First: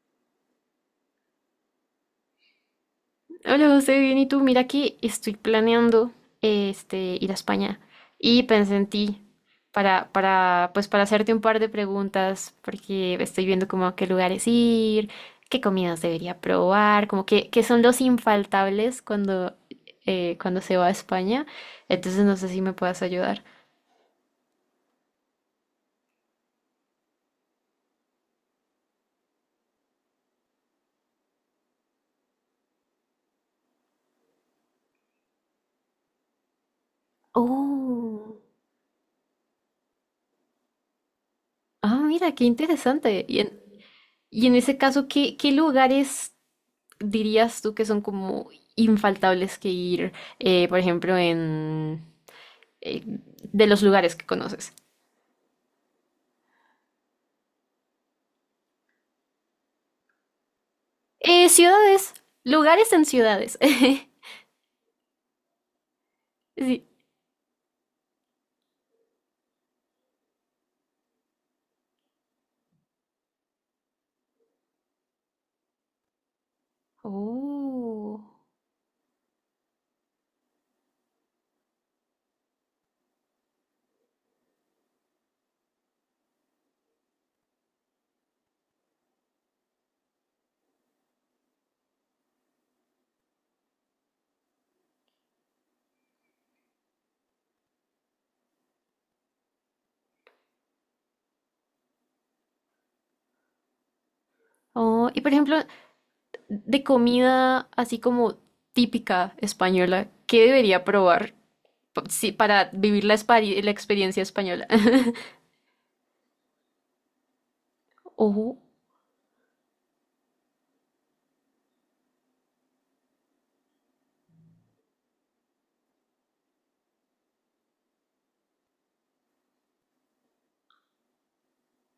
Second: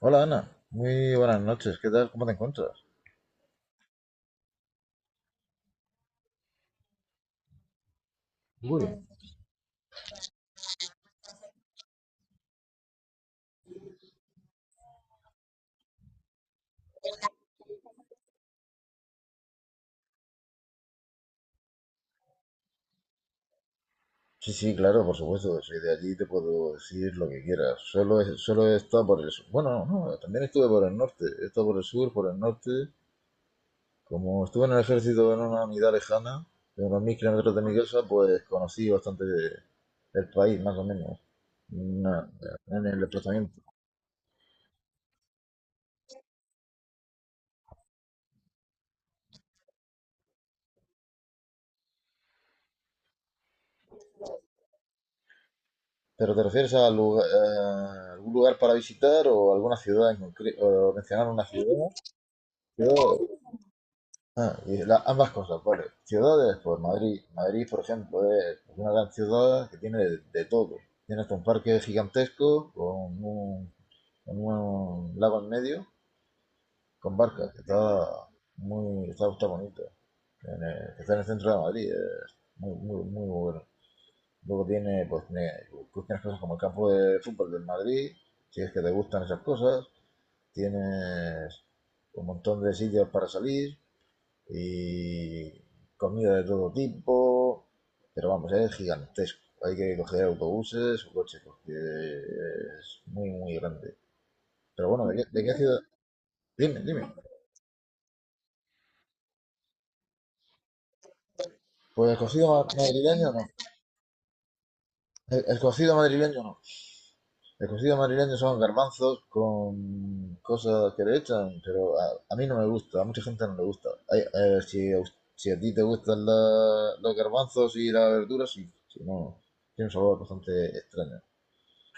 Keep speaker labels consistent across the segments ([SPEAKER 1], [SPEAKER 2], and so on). [SPEAKER 1] Hola Ana, muy buenas noches, ¿qué tal? ¿Cómo te encuentras?
[SPEAKER 2] Hola José, bien, ¿y tú? Mira que estoy planeando ir a España y pensé
[SPEAKER 1] Muy
[SPEAKER 2] en
[SPEAKER 1] bien.
[SPEAKER 2] ti para hacerte un par de preguntas porque estoy viendo como a qué lugares ir, qué comidas debería probar, como que, qué son los infaltables cuando se va a España. Entonces no sé si me puedas ayudar.
[SPEAKER 1] Sí, sí, claro, por supuesto, soy de allí y te puedo decir lo que quieras. Solo he estado por el sur. Bueno, no, no, también estuve por el norte, he estado por el sur, por el norte. Como estuve en el ejército en una unidad lejana, de unos 1000 km de mi casa,
[SPEAKER 2] Oh,
[SPEAKER 1] pues conocí bastante del país, más o menos,
[SPEAKER 2] ah,
[SPEAKER 1] na-
[SPEAKER 2] mira, qué
[SPEAKER 1] en el
[SPEAKER 2] interesante.
[SPEAKER 1] desplazamiento.
[SPEAKER 2] Y en ese caso, ¿qué lugares dirías tú que son como infaltables que ir, por ejemplo, en de los lugares que conoces?
[SPEAKER 1] ¿Pero te refieres a, a algún lugar para visitar o alguna ciudad en concreto? ¿O mencionar una ciudad?
[SPEAKER 2] Ciudades, lugares en
[SPEAKER 1] Yo-
[SPEAKER 2] ciudades.
[SPEAKER 1] Ah, ambas cosas, vale. Ciudades, pues
[SPEAKER 2] Sí.
[SPEAKER 1] Madrid. Madrid, por ejemplo, es pues, una gran ciudad que tiene de todo. Tienes un parque gigantesco con un lago en medio, con barcas, que
[SPEAKER 2] Oh.
[SPEAKER 1] está bonito. Que está en el centro de Madrid, es muy bueno. Luego tienes cosas como el campo de fútbol del Madrid, si es que te gustan esas cosas. Tienes un montón de sitios para salir, y comida de todo tipo, pero vamos, es gigantesco. Hay que coger autobuses o coches porque es muy grande. Pero bueno,
[SPEAKER 2] Oh,
[SPEAKER 1] ¿de
[SPEAKER 2] y
[SPEAKER 1] qué,
[SPEAKER 2] por
[SPEAKER 1] de qué
[SPEAKER 2] ejemplo,
[SPEAKER 1] ciudad?
[SPEAKER 2] de
[SPEAKER 1] Dime.
[SPEAKER 2] comida así como típica española, ¿qué debería probar
[SPEAKER 1] Pues
[SPEAKER 2] sí, para vivir
[SPEAKER 1] madrileño no.
[SPEAKER 2] la experiencia española?
[SPEAKER 1] El cocido madrileño no. El cocido madrileño son
[SPEAKER 2] Oh,
[SPEAKER 1] garbanzos con cosas que le echan, pero a mí no me gusta, a mucha gente no le gusta. Si, si a ti te gustan los garbanzos y las verduras, sí. Si no, tiene un sabor bastante extraño.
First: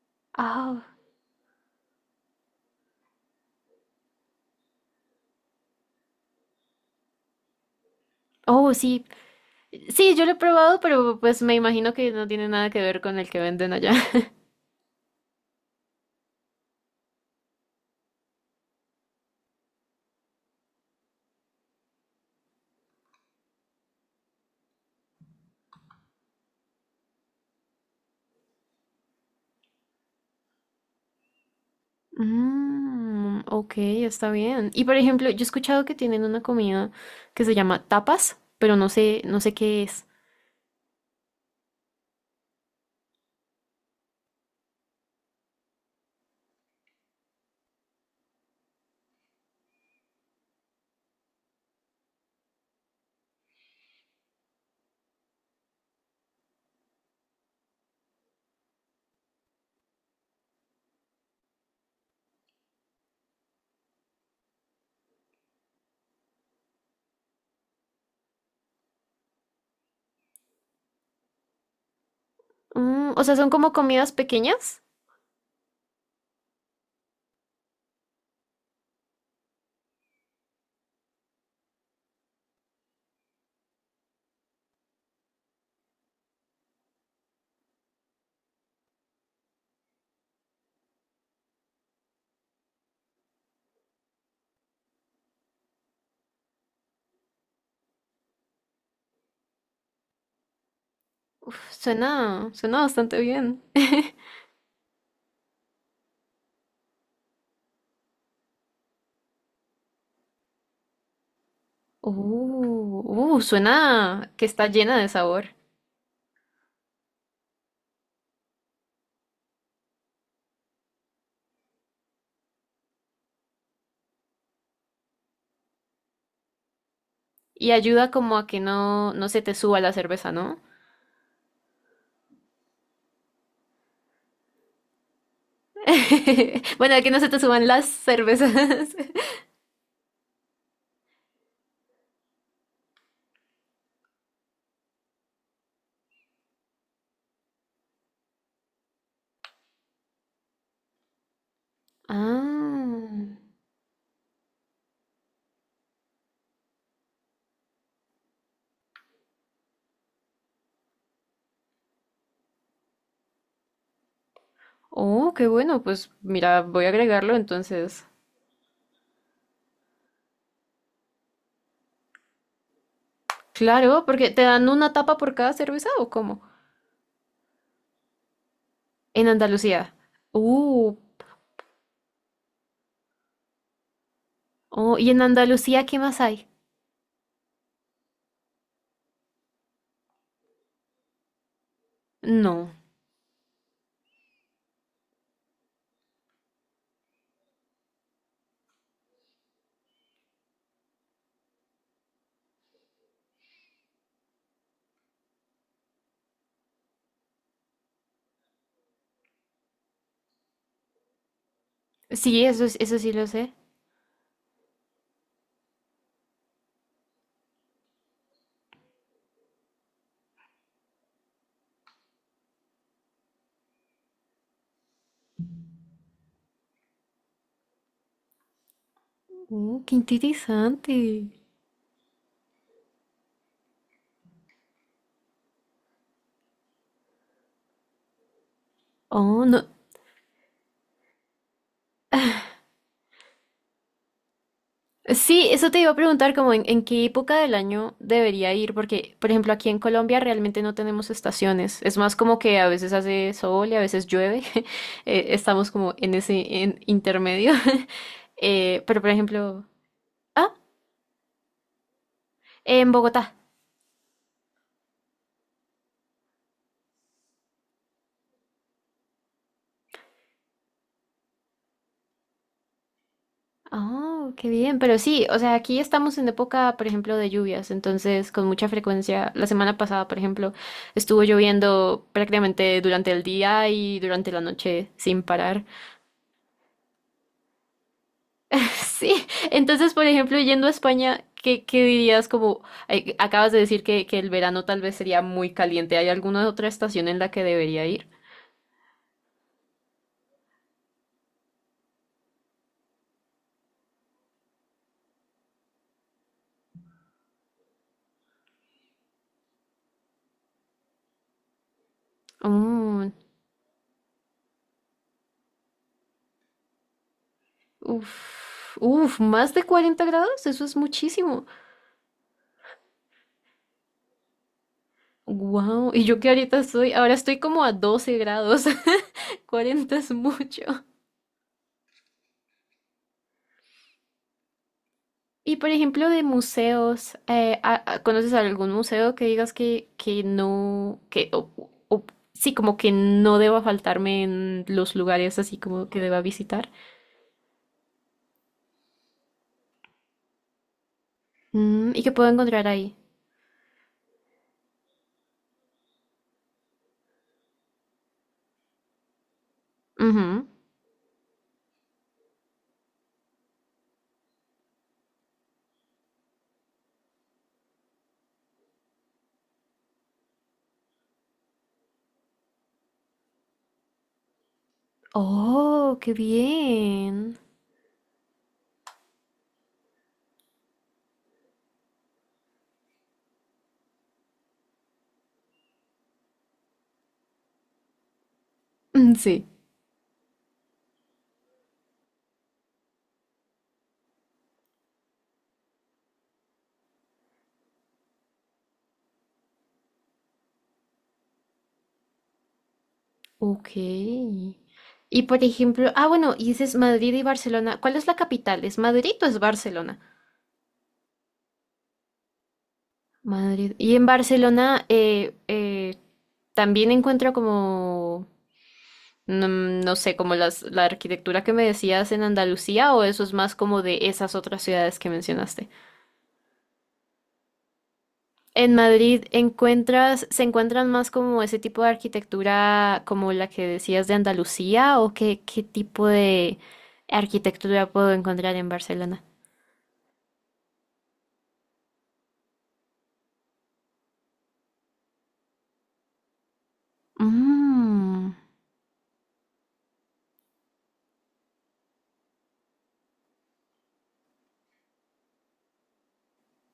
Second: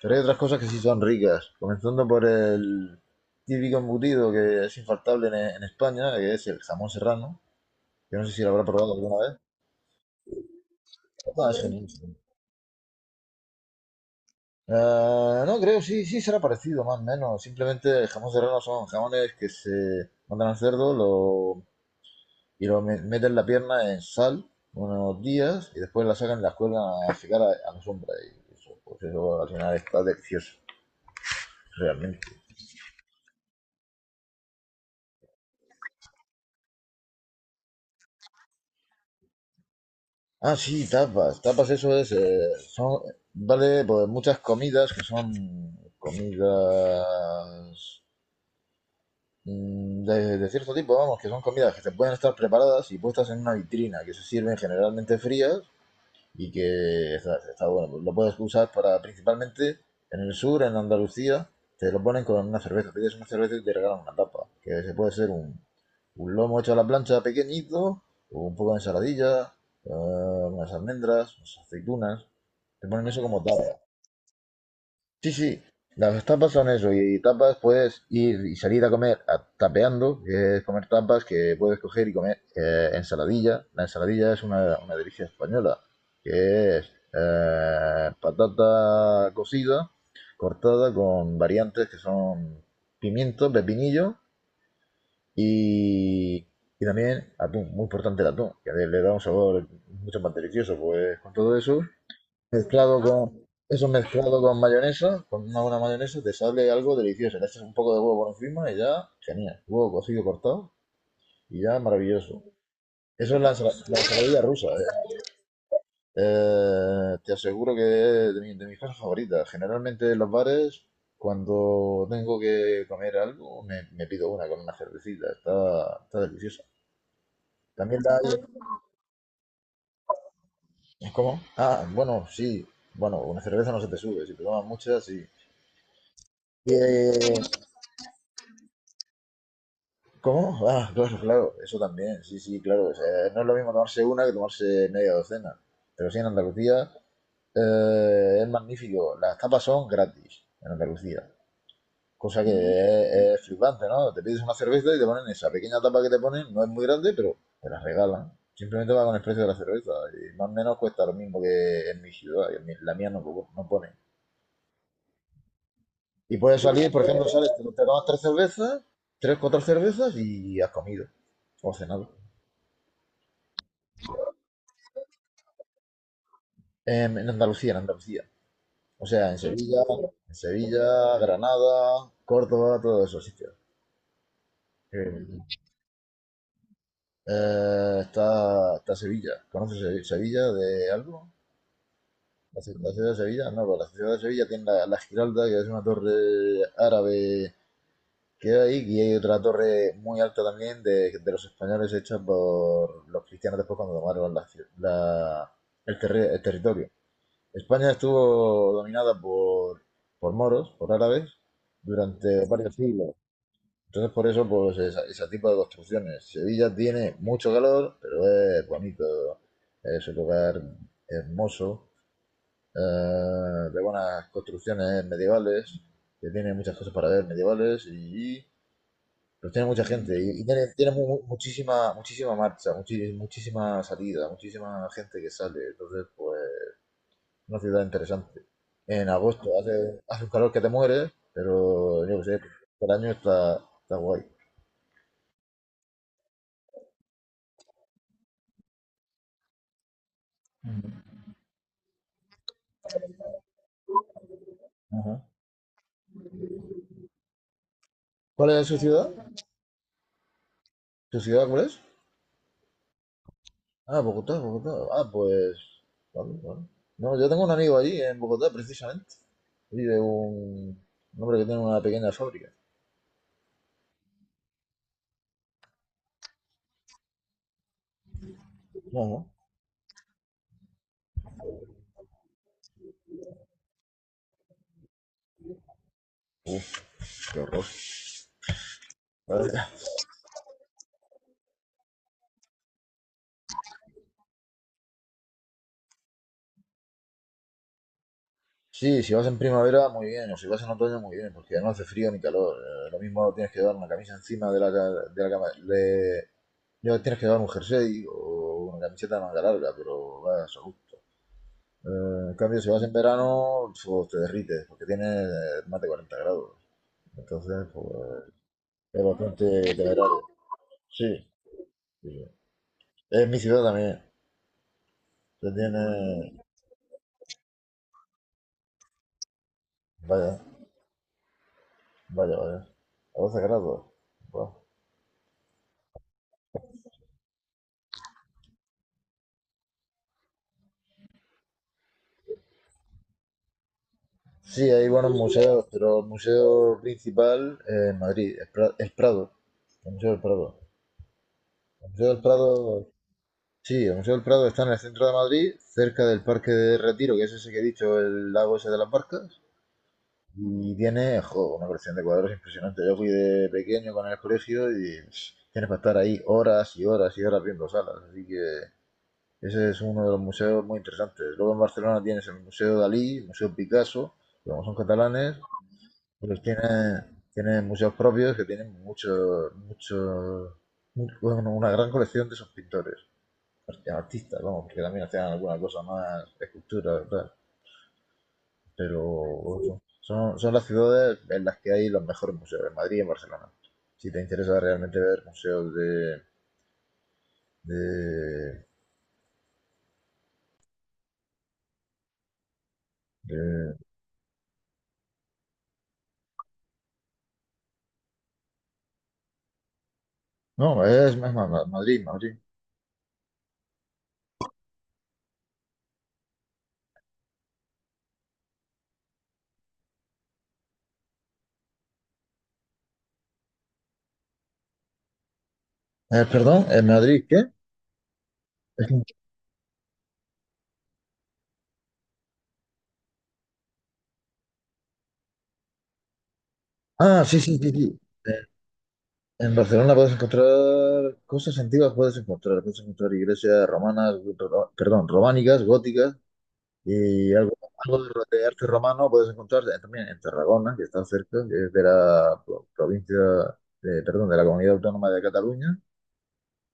[SPEAKER 1] Pero hay otras cosas que sí
[SPEAKER 2] ah,
[SPEAKER 1] son ricas, comenzando por el típico embutido que es infaltable en España, que es el jamón serrano. Yo no sé si lo habrá
[SPEAKER 2] oh,
[SPEAKER 1] probado
[SPEAKER 2] sí.
[SPEAKER 1] alguna vez.
[SPEAKER 2] Sí, yo lo he probado, pero pues
[SPEAKER 1] No,
[SPEAKER 2] me
[SPEAKER 1] es
[SPEAKER 2] imagino que
[SPEAKER 1] buenísimo.
[SPEAKER 2] no tiene nada que ver con el que venden allá.
[SPEAKER 1] No, creo, sí, sí será parecido, más o menos. Simplemente el jamón serrano son jamones que se mandan al cerdo lo, y lo meten la pierna en sal unos días y después la sacan y la cuelgan a secar a la sombra. Y eso, pues eso al final está delicioso, realmente.
[SPEAKER 2] Mm, ok, está bien. Y por ejemplo, yo he escuchado que tienen una comida que se llama tapas, pero no sé, no sé qué es.
[SPEAKER 1] Ah, sí, tapas. Tapas, eso es. Son, vale, pues muchas comidas que son comidas de cierto tipo, vamos, que son comidas que se pueden estar preparadas y puestas en una vitrina, que se sirven generalmente frías y que está bueno. Lo puedes usar para principalmente en el sur, en Andalucía, te lo ponen con una cerveza. Pides una cerveza y te regalan una tapa, que se puede ser un lomo hecho a la plancha pequeñito, o un poco de ensaladilla, unas almendras, unas aceitunas. Te ponen
[SPEAKER 2] Mm,
[SPEAKER 1] eso
[SPEAKER 2] o sea,
[SPEAKER 1] como
[SPEAKER 2] son como
[SPEAKER 1] tapa.
[SPEAKER 2] comidas pequeñas.
[SPEAKER 1] Sí, sí, las tapas son eso, y tapas puedes ir y salir a tapeando, que es comer tapas que puedes coger y comer ensaladilla. La ensaladilla es una delicia española, que es patata cocida, cortada con variantes que son pimiento, pepinillo y, y también atún, muy importante el atún, que le da un sabor mucho más delicioso, pues con todo
[SPEAKER 2] Uf,
[SPEAKER 1] eso
[SPEAKER 2] suena
[SPEAKER 1] mezclado. Ah,
[SPEAKER 2] bastante bien.
[SPEAKER 1] eso mezclado con mayonesa, con una buena mayonesa, te sale algo delicioso. Le echas un poco de huevo por encima y ya, genial. Huevo cocido cortado y ya maravilloso. Eso es la
[SPEAKER 2] Suena
[SPEAKER 1] ensaladilla
[SPEAKER 2] que
[SPEAKER 1] rusa,
[SPEAKER 2] está llena de
[SPEAKER 1] ¿eh?
[SPEAKER 2] sabor.
[SPEAKER 1] Te aseguro que es de mis cosas favoritas. Generalmente en los bares, cuando tengo que comer algo, me pido una con una cervecita. Está deliciosa.
[SPEAKER 2] Y
[SPEAKER 1] También
[SPEAKER 2] ayuda
[SPEAKER 1] la hay...
[SPEAKER 2] como a que no se te suba la cerveza, ¿no?
[SPEAKER 1] ¿Cómo? Ah, bueno, sí. Bueno, una cerveza no se te sube. Si te tomas muchas, sí. Y,
[SPEAKER 2] Bueno, a que no se te suban las cervezas.
[SPEAKER 1] ¿cómo? Ah, claro, claro, eso también, sí, sí, claro. O sea, no es lo mismo tomarse una que tomarse media docena. Pero sí, en Andalucía es magnífico. Las tapas son gratis en Andalucía, cosa que
[SPEAKER 2] Ah.
[SPEAKER 1] es flipante, ¿no? Te pides una cerveza y te ponen esa pequeña tapa que te ponen, no es muy grande, pero te la regalan. Simplemente va con el precio de la cerveza y más o menos cuesta lo mismo que en mi ciudad, y en la mía no, no pone.
[SPEAKER 2] Oh, qué bueno. Pues
[SPEAKER 1] Y
[SPEAKER 2] mira,
[SPEAKER 1] puedes
[SPEAKER 2] voy a
[SPEAKER 1] salir, por ejemplo,
[SPEAKER 2] agregarlo
[SPEAKER 1] sales, te tomas
[SPEAKER 2] entonces.
[SPEAKER 1] tres cervezas, tres, cuatro cervezas y has comido o cenado.
[SPEAKER 2] Claro, porque te dan una tapa por cada cerveza o cómo?
[SPEAKER 1] En Andalucía, en Andalucía. O sea,
[SPEAKER 2] En
[SPEAKER 1] en Sevilla,
[SPEAKER 2] Andalucía.
[SPEAKER 1] serio. En
[SPEAKER 2] Uh,
[SPEAKER 1] Sevilla, Granada, Córdoba, todos esos sitios.
[SPEAKER 2] oh, ¿y en
[SPEAKER 1] Eh,
[SPEAKER 2] Andalucía qué más hay?
[SPEAKER 1] Está Sevilla. ¿Conoces Sevilla de algo? ¿La,
[SPEAKER 2] No.
[SPEAKER 1] la ciudad de Sevilla? No, pero la ciudad de Sevilla tiene la Giralda, que es una torre árabe que hay, y hay otra torre muy alta también de los españoles hecha por los cristianos después cuando tomaron la ci- la- el terre- el territorio. España estuvo dominada por moros, por árabes,
[SPEAKER 2] Sí,
[SPEAKER 1] durante
[SPEAKER 2] eso,
[SPEAKER 1] varios
[SPEAKER 2] eso
[SPEAKER 1] siglos.
[SPEAKER 2] sí lo sé.
[SPEAKER 1] Entonces, por eso, pues, ese tipo de construcciones. Sevilla tiene mucho calor, pero es bonito, es un lugar hermoso, eh, de buenas construcciones medievales, que tiene muchas cosas para ver medievales y pues tiene mucha
[SPEAKER 2] Qué
[SPEAKER 1] gente y tiene, tiene
[SPEAKER 2] interesante.
[SPEAKER 1] muchísima, muchísima marcha, muchísima salida, muchísima gente que sale. Entonces, pues una ciudad interesante. En
[SPEAKER 2] Oh,
[SPEAKER 1] agosto
[SPEAKER 2] no.
[SPEAKER 1] hace, hace un calor que te mueres, pero yo qué sé, por año está, está guay.
[SPEAKER 2] Sí, eso te iba a preguntar como en qué época del año debería ir, porque por ejemplo aquí en Colombia realmente no
[SPEAKER 1] Ujú.
[SPEAKER 2] tenemos estaciones. Es más como que a veces hace sol y a veces llueve.
[SPEAKER 1] Ajá.
[SPEAKER 2] Estamos como en ese en intermedio.
[SPEAKER 1] ¿Cuál es su
[SPEAKER 2] Pero
[SPEAKER 1] ciudad?
[SPEAKER 2] por ejemplo, ah,
[SPEAKER 1] ¿Su ciudad cuál es?
[SPEAKER 2] en Bogotá.
[SPEAKER 1] Ah, Bogotá, Bogotá. Ah, pues. Vale, vale. No, yo tengo un amigo allí en Bogotá, precisamente. Vive un hombre que tiene una pequeña fábrica.
[SPEAKER 2] Oh, qué bien, pero sí, o sea, aquí estamos en época, por ejemplo, de lluvias, entonces con mucha
[SPEAKER 1] Ajá.
[SPEAKER 2] frecuencia, la semana pasada, por ejemplo, estuvo lloviendo prácticamente durante el día y durante la noche sin parar.
[SPEAKER 1] Uf, qué horror.
[SPEAKER 2] Sí,
[SPEAKER 1] Vale.
[SPEAKER 2] entonces, por ejemplo, yendo a España, ¿qué dirías? Como acabas de decir que el verano tal vez sería muy caliente, ¿hay alguna otra estación en la que debería ir?
[SPEAKER 1] Sí, si vas en primavera, muy bien, o si vas en otoño, muy bien, porque no hace frío ni calor. Lo mismo tienes que dar una camisa encima de de la cama. Ya tienes que dar un jersey o una camiseta de manga larga, pero vas a gusto. En cambio, si vas en
[SPEAKER 2] Oh,
[SPEAKER 1] verano, pues, te derrites, porque tiene más de 40 grados. Entonces, pues,
[SPEAKER 2] uf,
[SPEAKER 1] es
[SPEAKER 2] uf,
[SPEAKER 1] bastante
[SPEAKER 2] más de 40
[SPEAKER 1] temerario.
[SPEAKER 2] grados, eso es
[SPEAKER 1] Sí,
[SPEAKER 2] muchísimo.
[SPEAKER 1] sí, sí. En mi ciudad también. Se
[SPEAKER 2] Wow, y yo que
[SPEAKER 1] tiene.
[SPEAKER 2] ahorita estoy, ahora estoy como a 12 grados. 40 es
[SPEAKER 1] Vaya,
[SPEAKER 2] mucho.
[SPEAKER 1] vaya, vaya. A 12 grados. Buah.
[SPEAKER 2] Y por ejemplo, de museos, ¿conoces algún museo que digas que no, que, o- sí, como que no deba faltarme
[SPEAKER 1] Sí,
[SPEAKER 2] en
[SPEAKER 1] hay
[SPEAKER 2] los
[SPEAKER 1] buenos
[SPEAKER 2] lugares así
[SPEAKER 1] museos,
[SPEAKER 2] como
[SPEAKER 1] pero
[SPEAKER 2] que
[SPEAKER 1] el
[SPEAKER 2] deba visitar?
[SPEAKER 1] museo principal en Madrid, es el Prado. El Museo del Prado. El
[SPEAKER 2] Mm, ¿y
[SPEAKER 1] Museo
[SPEAKER 2] que
[SPEAKER 1] del
[SPEAKER 2] puedo encontrar
[SPEAKER 1] Prado,
[SPEAKER 2] ahí?
[SPEAKER 1] sí, el Museo del Prado está en el centro de Madrid, cerca del Parque de Retiro, que es ese que he dicho, el lago ese de las barcas.
[SPEAKER 2] Ujú.
[SPEAKER 1] Y tiene, jo, una colección de cuadros impresionante. Yo fui de pequeño con el colegio y pff, tienes para estar ahí horas y horas y horas viendo salas. Así que ese es uno de los museos muy interesantes. Luego en Barcelona tienes el Museo Dalí, el Museo Picasso, que como son catalanes,
[SPEAKER 2] Oh, qué
[SPEAKER 1] pero tiene,
[SPEAKER 2] bien.
[SPEAKER 1] tiene museos propios que tienen mucho, mucho, bueno, una gran colección de esos pintores, artistas, vamos, porque también hacían alguna cosa más, esculturas, tal. Pero
[SPEAKER 2] Mm, sí.
[SPEAKER 1] eso, son, son las ciudades en las que hay los mejores museos, en Madrid y en Barcelona. Si te interesa realmente ver museos de,
[SPEAKER 2] Ok.
[SPEAKER 1] de-
[SPEAKER 2] Y por ejemplo, ah, bueno, y dices Madrid y Barcelona. ¿Cuál es la capital? ¿Es Madrid o es Barcelona?
[SPEAKER 1] no, es más, Madrid, Madrid.
[SPEAKER 2] Madrid. Y en Barcelona también encuentro como, no sé, como la arquitectura que me decías en Andalucía o eso es más como de esas otras ciudades que mencionaste.
[SPEAKER 1] Perdón, en Madrid, ¿qué?
[SPEAKER 2] En
[SPEAKER 1] Es-
[SPEAKER 2] Madrid encuentras, se encuentran más como ese tipo de arquitectura como la que decías de Andalucía o qué tipo de
[SPEAKER 1] Ah, sí, sí, sí,
[SPEAKER 2] arquitectura
[SPEAKER 1] sí.
[SPEAKER 2] puedo
[SPEAKER 1] Eh,
[SPEAKER 2] encontrar en Barcelona.
[SPEAKER 1] En Barcelona puedes encontrar cosas antiguas, puedes encontrar iglesias romanas, perdón, románicas, góticas, y algo, algo
[SPEAKER 2] Mm.
[SPEAKER 1] de arte romano puedes encontrar también en Tarragona, que está cerca, que es de la provincia, perdón, de la Comunidad Autónoma de Cataluña,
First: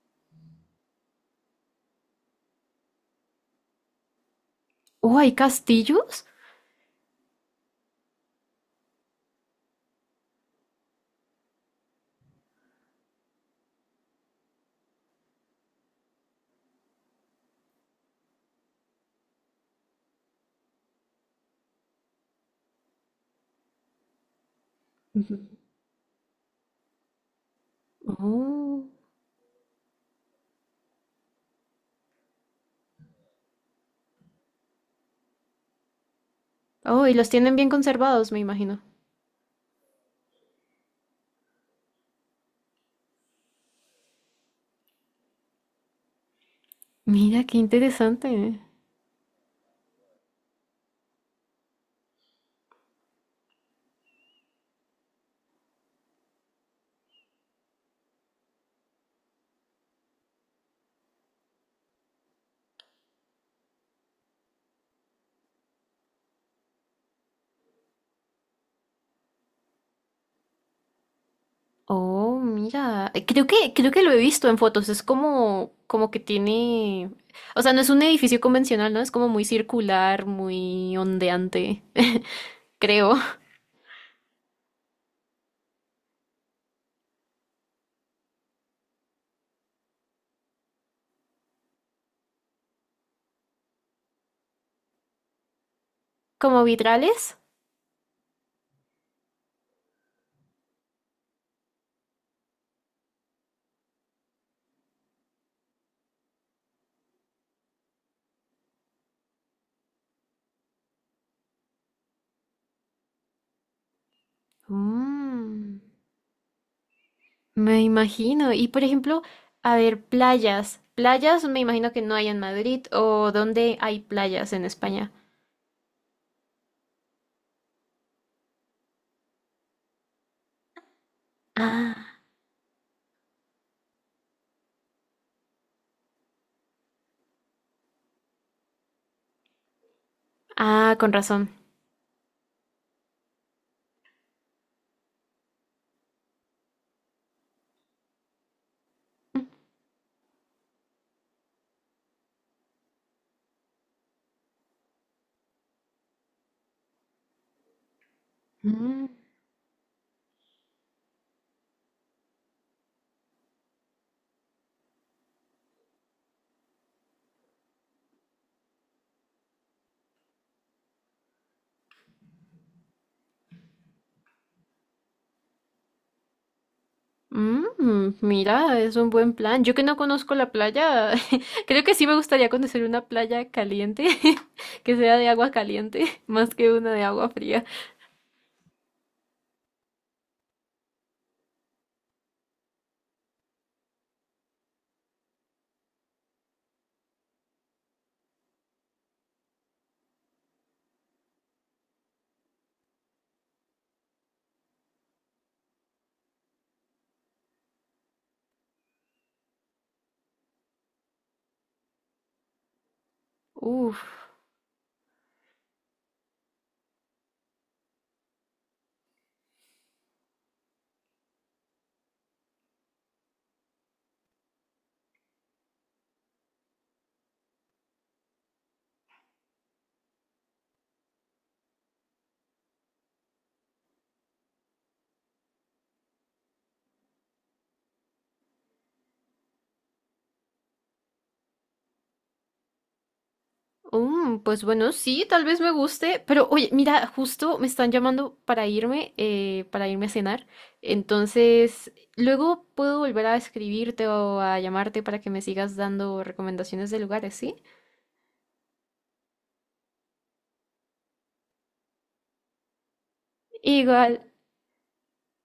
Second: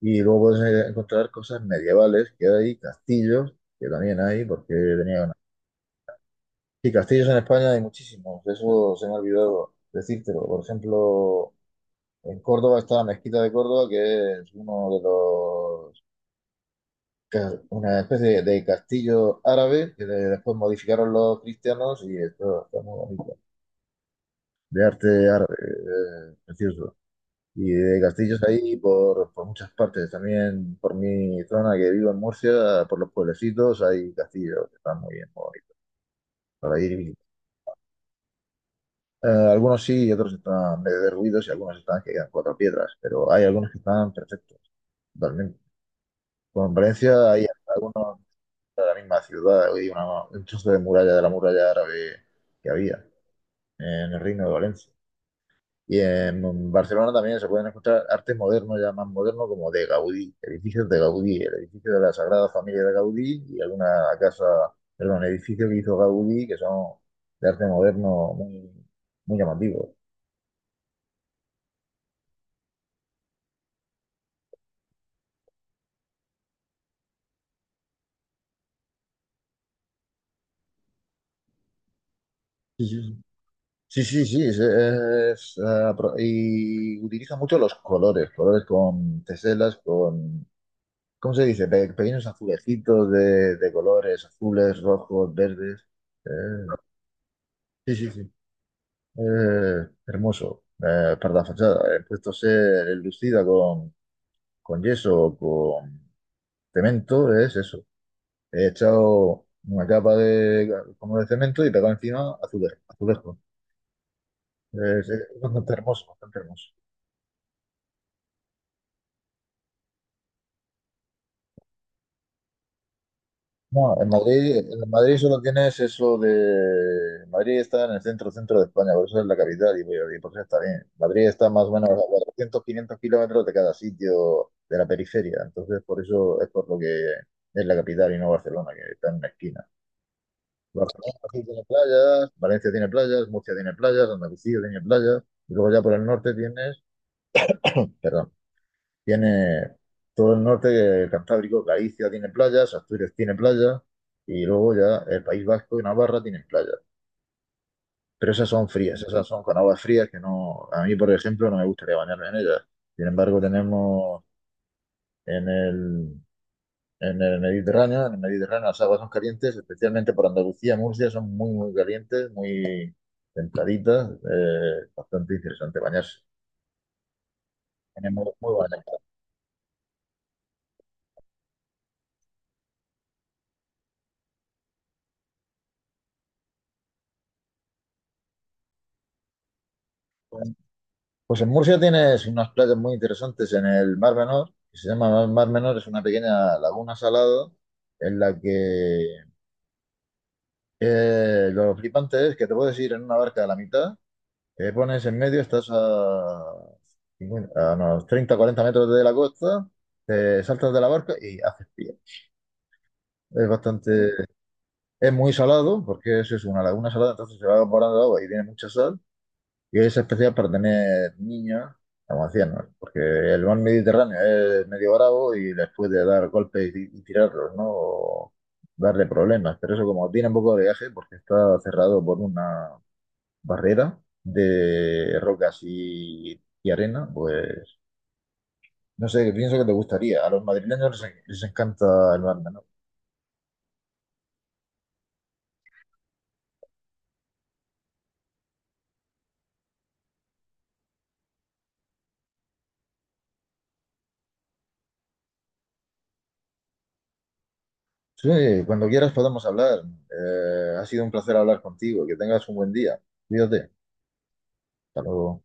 [SPEAKER 1] y luego puedes encontrar cosas medievales que hay, castillos, que también hay, porque
[SPEAKER 2] Oh,
[SPEAKER 1] tenía
[SPEAKER 2] ¿hay
[SPEAKER 1] una...
[SPEAKER 2] castillos?
[SPEAKER 1] Sí, castillos en España hay muchísimos, eso se me ha olvidado decírtelo, por ejemplo... En Córdoba está la Mezquita de Córdoba, que es uno de los, una especie de castillo árabe que después modificaron los cristianos y esto está muy bonito, de arte
[SPEAKER 2] Ujú.
[SPEAKER 1] árabe, precioso. Y de castillos ahí
[SPEAKER 2] Oh.
[SPEAKER 1] por muchas partes, también por mi zona que vivo en Murcia, por los pueblecitos hay castillos que están muy bien, muy bonitos para ir y
[SPEAKER 2] Oh, y
[SPEAKER 1] visitar.
[SPEAKER 2] los tienen bien conservados, me imagino.
[SPEAKER 1] Algunos sí y otros están medio derruidos y algunos están que quedan cuatro piedras, pero hay algunos que están perfectos. Totalmente. Bueno, Valencia
[SPEAKER 2] Mira,
[SPEAKER 1] hay
[SPEAKER 2] qué
[SPEAKER 1] algunos
[SPEAKER 2] interesante.
[SPEAKER 1] de la misma ciudad, hay un trozo de muralla de la muralla árabe que había en el Reino de Valencia. Y en Barcelona también se pueden encontrar arte moderno, ya más moderno, como de Gaudí, edificios de Gaudí, el edificio de la Sagrada Familia de Gaudí y alguna casa, perdón, edificio que hizo Gaudí, que son de arte moderno muy llamativos.
[SPEAKER 2] Oh, mira. Creo que lo he visto en fotos. Es como, como que tiene. O sea, no es un edificio convencional, ¿no? Es como muy circular, muy ondeante.
[SPEAKER 1] Sí,
[SPEAKER 2] Creo.
[SPEAKER 1] sí, sí, sí, sí, sí, es, pro- Y utiliza mucho los colores, colores con teselas, con ¿cómo se dice? Pequeños azulejitos de colores azules, rojos, verdes. Eh,
[SPEAKER 2] ¿Como vitrales?
[SPEAKER 1] sí, sí, sí. Hermoso. Para la fachada. He puesto a ser enlucida con yeso o con cemento, es eso. He echado una capa de, como de cemento y pegado encima azulejo. Azulejo. Es bastante
[SPEAKER 2] Mm.
[SPEAKER 1] hermoso, bastante hermoso.
[SPEAKER 2] Me imagino. Y por ejemplo, a ver, playas. Playas me imagino que no hay en Madrid o dónde
[SPEAKER 1] No,
[SPEAKER 2] hay playas en
[SPEAKER 1] En
[SPEAKER 2] España.
[SPEAKER 1] Madrid solo tienes eso de... Madrid está en el centro, centro de España, por eso es la capital y por eso está bien. Madrid está más o menos a
[SPEAKER 2] Ah,
[SPEAKER 1] 400 500 km de cada sitio de la periferia, entonces por eso es por lo que es la capital y no Barcelona, que está en una esquina.
[SPEAKER 2] ah,
[SPEAKER 1] Barcelona
[SPEAKER 2] con
[SPEAKER 1] sí
[SPEAKER 2] razón.
[SPEAKER 1] tiene playas, Valencia tiene playas, Murcia tiene playas, Andalucía tiene playas, y luego ya por el norte tienes... Perdón. Tiene todo el norte Cantábrico, Galicia tiene playas, Asturias tiene playas y luego ya el País Vasco y Navarra tienen playas. Pero esas son frías,
[SPEAKER 2] Mm,
[SPEAKER 1] esas son con aguas frías que no, a mí por ejemplo no me gustaría bañarme en ellas. Sin embargo, tenemos en el, en el Mediterráneo las aguas son calientes, especialmente por Andalucía, Murcia son muy calientes, muy templaditas, bastante interesante bañarse.
[SPEAKER 2] mm,
[SPEAKER 1] Tenemos muy
[SPEAKER 2] mira,
[SPEAKER 1] buena.
[SPEAKER 2] es un buen plan. Yo que no conozco la playa, creo que sí me gustaría conocer una playa caliente, que sea de agua caliente, más que una de agua fría.
[SPEAKER 1] Pues en Murcia tienes unas playas muy interesantes en el Mar Menor, que se llama el Mar Menor, es una pequeña laguna salada en la que lo flipante es que te puedes ir en una barca a la mitad, te pones en medio, 50 a unos 30-40 metros de la costa, te saltas de la barca y haces pie. Es
[SPEAKER 2] Uf.
[SPEAKER 1] bastante, es muy salado, porque eso es una laguna salada, entonces se va evaporando agua y tiene mucha sal. Y es especial para tener niños, como decíamos, porque el mar Mediterráneo es medio bravo y les puede dar golpes y tirarlos, ¿no? O darle problemas. Pero eso como tiene un poco de viaje, porque está cerrado por una barrera de rocas y arena, pues no sé, pienso que te gustaría. A los madrileños les encanta el mar, ¿no?
[SPEAKER 2] Mm, pues bueno, sí, tal vez me guste, pero oye, mira, justo me están llamando para irme a cenar. Entonces, luego puedo volver a escribirte o a llamarte para que me sigas dando recomendaciones de lugares, ¿sí?
[SPEAKER 1] Sí, cuando quieras podemos hablar. Ha sido un placer hablar contigo. Que tengas un buen día. Cuídate.
[SPEAKER 2] Igual,
[SPEAKER 1] Hasta luego.